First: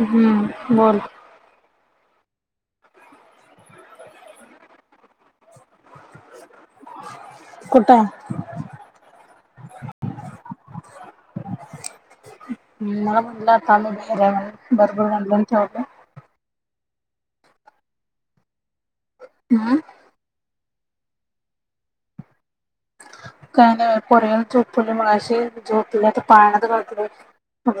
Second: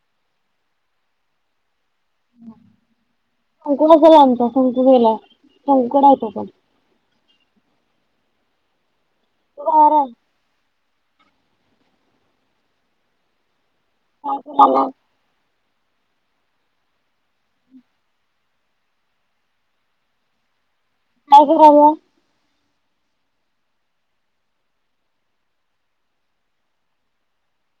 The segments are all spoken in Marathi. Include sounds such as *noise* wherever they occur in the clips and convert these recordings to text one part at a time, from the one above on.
हम्म बोल. *unintelligible* संकु हाय घरी आमचा संकू गेलाय, संकुड हाय तो पण कुठ हाय? होर *unintelligible* मला म्हणल आता आलोय, बाहेर काय आम्ही आणि करायला बरबर म्हणल्या आणि ठेवल्या हम काय कराय या? का ग पोरग्याला झोपवलंय मगाशी झोपलाय तो पाळण्यात घालतो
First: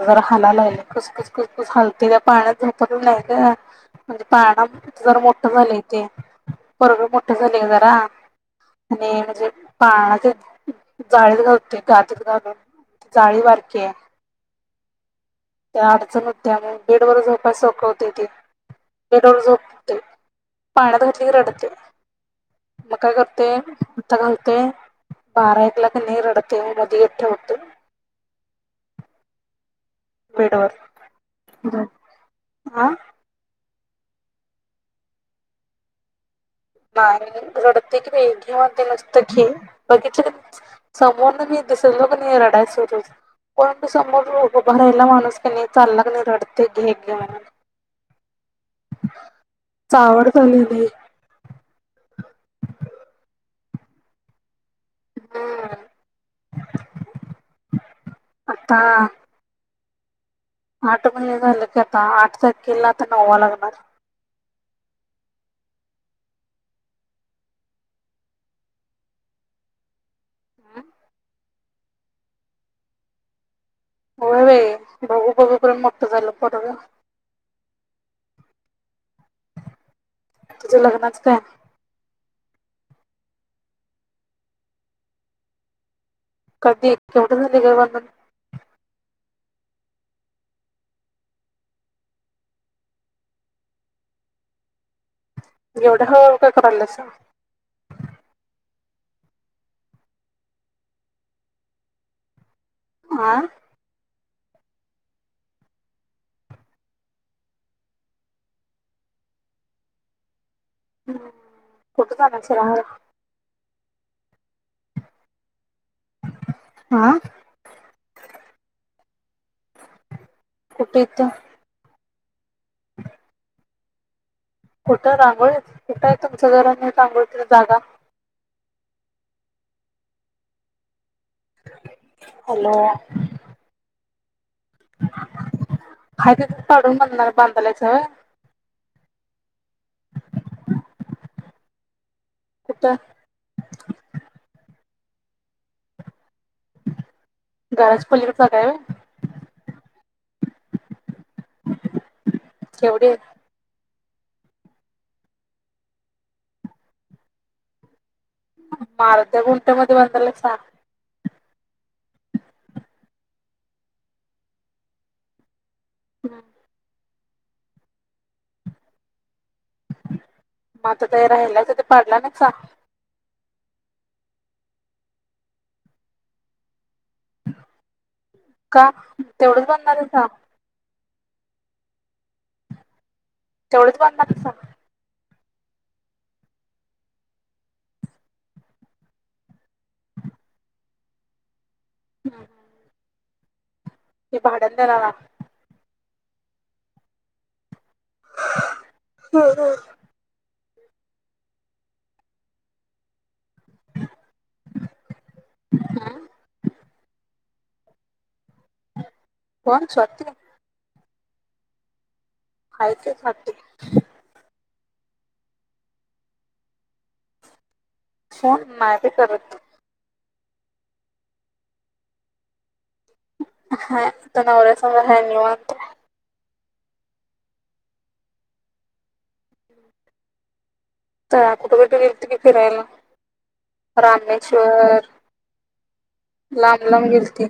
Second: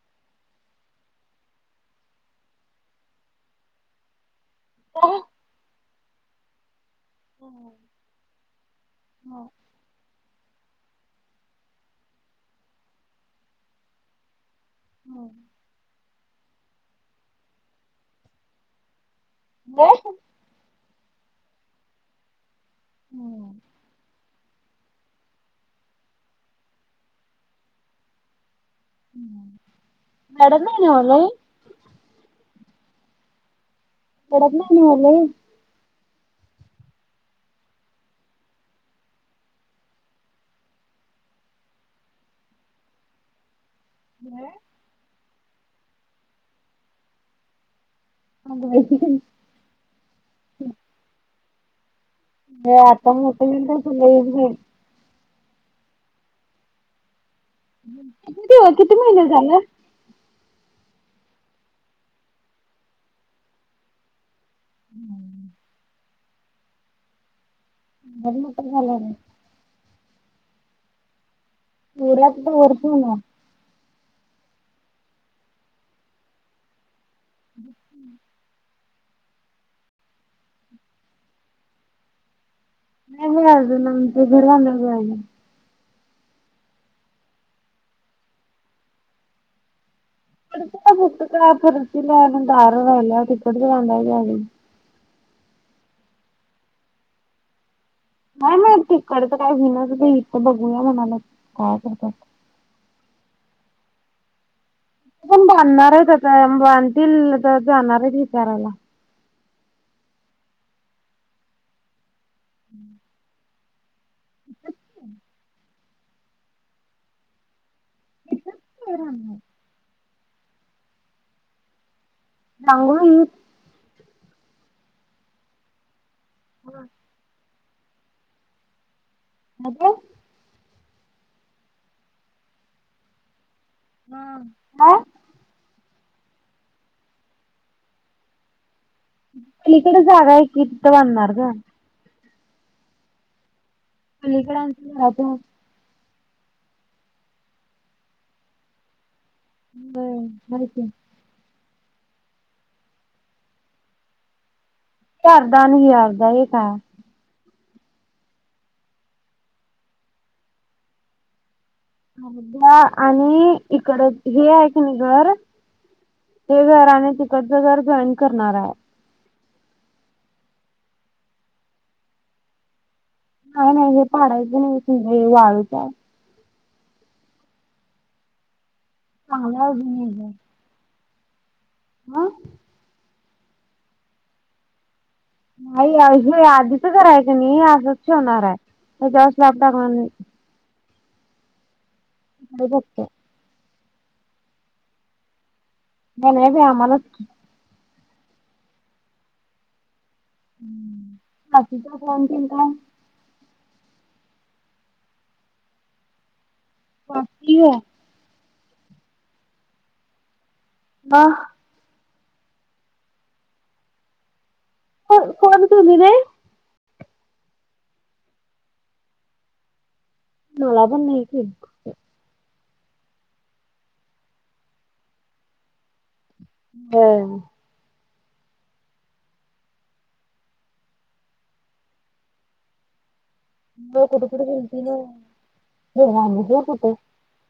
जरा हाललंय खुसखुस खुसखुस हालतोय पाळण्यात झोपत नाही ग म्हण पाळणा जर मोठं झालंय ते पोरगं मोठ झाल ग जरा. आणि... म्हणजे पा जाळीत गावते गातत गा जाळी बारकी हाय हम्म. त्या अडचण होत्या मग बेडवर झोपाय सोप्पं होते ते बेडवर झोपते... पाळण्यात घातली की रडते मग काय करते, आता का *unintelligible* बारा एकला का नई रडते, मध्ये एकदा उठते *unintelligible* आ? रडत नाही नव लई? नाही रडत. रडते की बाई घे म्हणते मस्त बघितलं की समोर दिसलो कणी नाही रडाय सुरू पण ते समोर उभा राहीला माणूस की नई, चालला की नई रडते घे घे म्हणून अगं बाई चावट झाली लै हे आता मोठ हुईल तस लई बई. हम्म. आता किती महिन झालं? आठ महिने झालं की आता आठ तारखेला आता नववा लागणार. हम्म. बर मट झाला *unintelligible* हम्म. पऱत दरस होन *unintelligible* हो बाई बघू बघू पर्यन मोठ झालं पोरग. ब *unintelligible* तुझं लग्नाच का? नाहीवेळाज नम ते घरवा म वळाज *unintelligible* कधी केवढं झाले का वणन फ फट फरती म्हडार ला लाया टिकट दला घली *unintelligible* एवढ हळूहळू का करायला सा? नाही माहिती कडत काय घणच ते इथ बघूया म्हणाला काय करतात. आह. पण बांधणार आहेत आता बांधतील जाणारच विचारायला. हम् फुठ का *unintelligible* सला *inaudible* आ अह कर कुठेेयत रांगोळी कुठं रांगोळीत कुठं आहे तुमच् घर आणि रांगोळीसाठी जागा *unintelligible* हॅलो हम्म *unintelligible* हाय तितच चढून बंगला बांधायलायच व्हय तिकड जागा हाय की तिथं बनणार ग कुठ खली कडांत झा प *unintelligible* *inaudible* घराच्या पलीकड जागा ए व्हय बर माहिती ए केवढी ही आरदा आनि ही आरदा एक हाय आरध्या गुंट्यामध्ये बधायला यचा आरद्या. आणि हीकड हे आहे की नाई घर मग हे घर आणि तिकडचं घर जॉईन करणार आय म आता ते राहिलाय त ते पडला नायका नाई नाई हेे पाडायच नाही हे वाळूच हाय का चांगलं तेवढंच आहे बांधनारएसा ह तेवढच बांधणार हायसा नाही हे आधीच घर हाय का नाई आसच ठेवनार हाय हे द्यावे लागणार म्हण बगतो हे भाड्यानं देणार हाओत मी नाय ते आमालाच हम्म हम् हम बाकी का फोन केलता बाकी एए कोण स्वाती वा *inaudible* करायचे साठी को कोण तुमीरे कोण मायती करत होती मला पण नाही की हा त नवर्यासंग हाय निवांत हम तर कुठं कठ गेलती की फिरायला कुठे कुठे गेलती ना रामेश्वर हे रामेश्वर लांब कुठे लांब गेलती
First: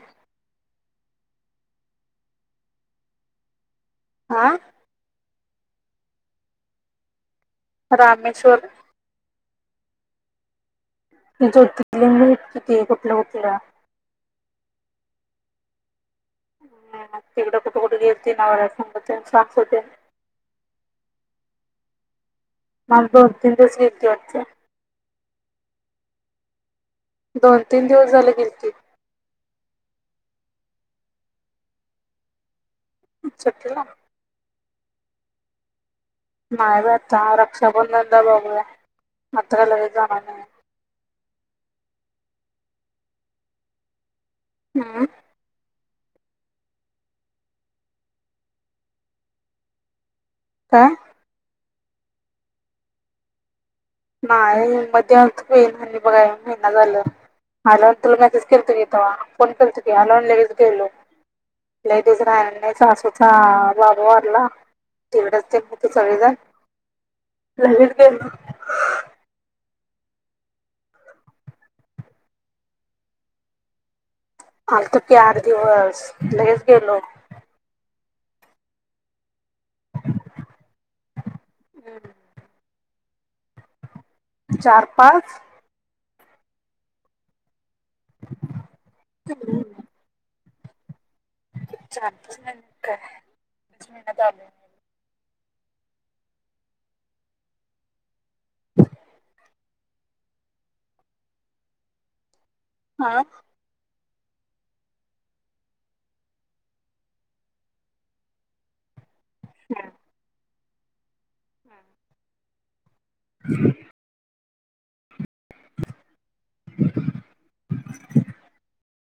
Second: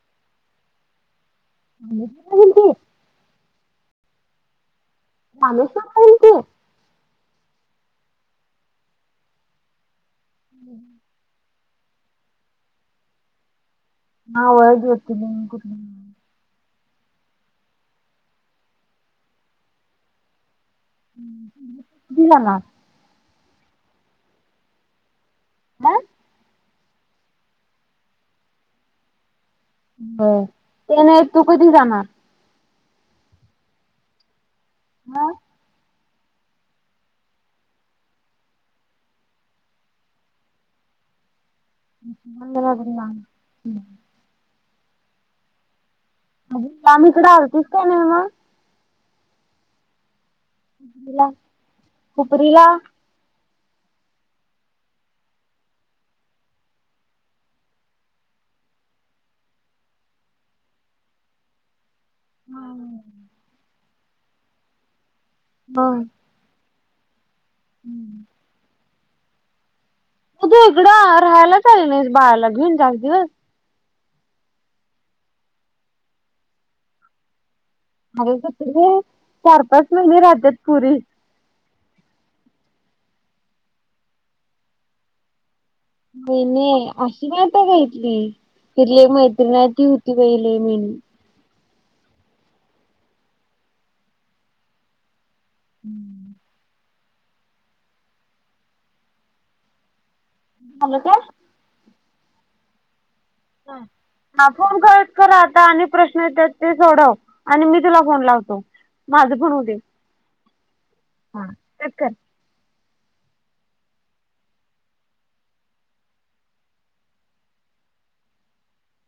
*inaudible* गेलती हा रामेश्वर ला गेलती रामेश्वर हम् जो दिल्ली किती कुठल्या कुठल्या हा *inaudible* ज्योतिर्लिंग कुठली ह मग तिकडं कुठे कुठे गेलती नवर्यासंग ते सांगत होती हम हम दिलाना माझ्र अत्यंत *unintelligible* वरच ह दोन तीन दिवस झाले गेल की हो ते नाही तू कधी जाणार अच्छत हा मायता रक्षा बध बग अत ल जा म्हन नाम हम्म अ ला म चढालतीस त्या नाही म काय ला उपरला नाही मध्ये अस होईल आणि बघा महिना झालं हॅलोन तुला मेसेज के तुी तो फोन के तु हलोन ललेगेच गेलो लेडीिज आ नाही चा असू च लाभ वाटला तेवढचते म त होय चळी मग जा लवीच ग त त इडं राहायला चालेल ना बाहेला घेऊन चार दिवस आल त चार दिवस लगेच गेलो अरे ते चार पाच महिने राहतात पुरी हम् चारपाच महि नाही अशी ना आता घितली तिले मैत्रिणथ होती पहिले हम् च हम्म ह का हा हा हा फोन करत करा आता अक प्रश्न येत ते सोडव आणि मी तुला फोन लावतो मज बनू दे हा चकर हम *inaudible*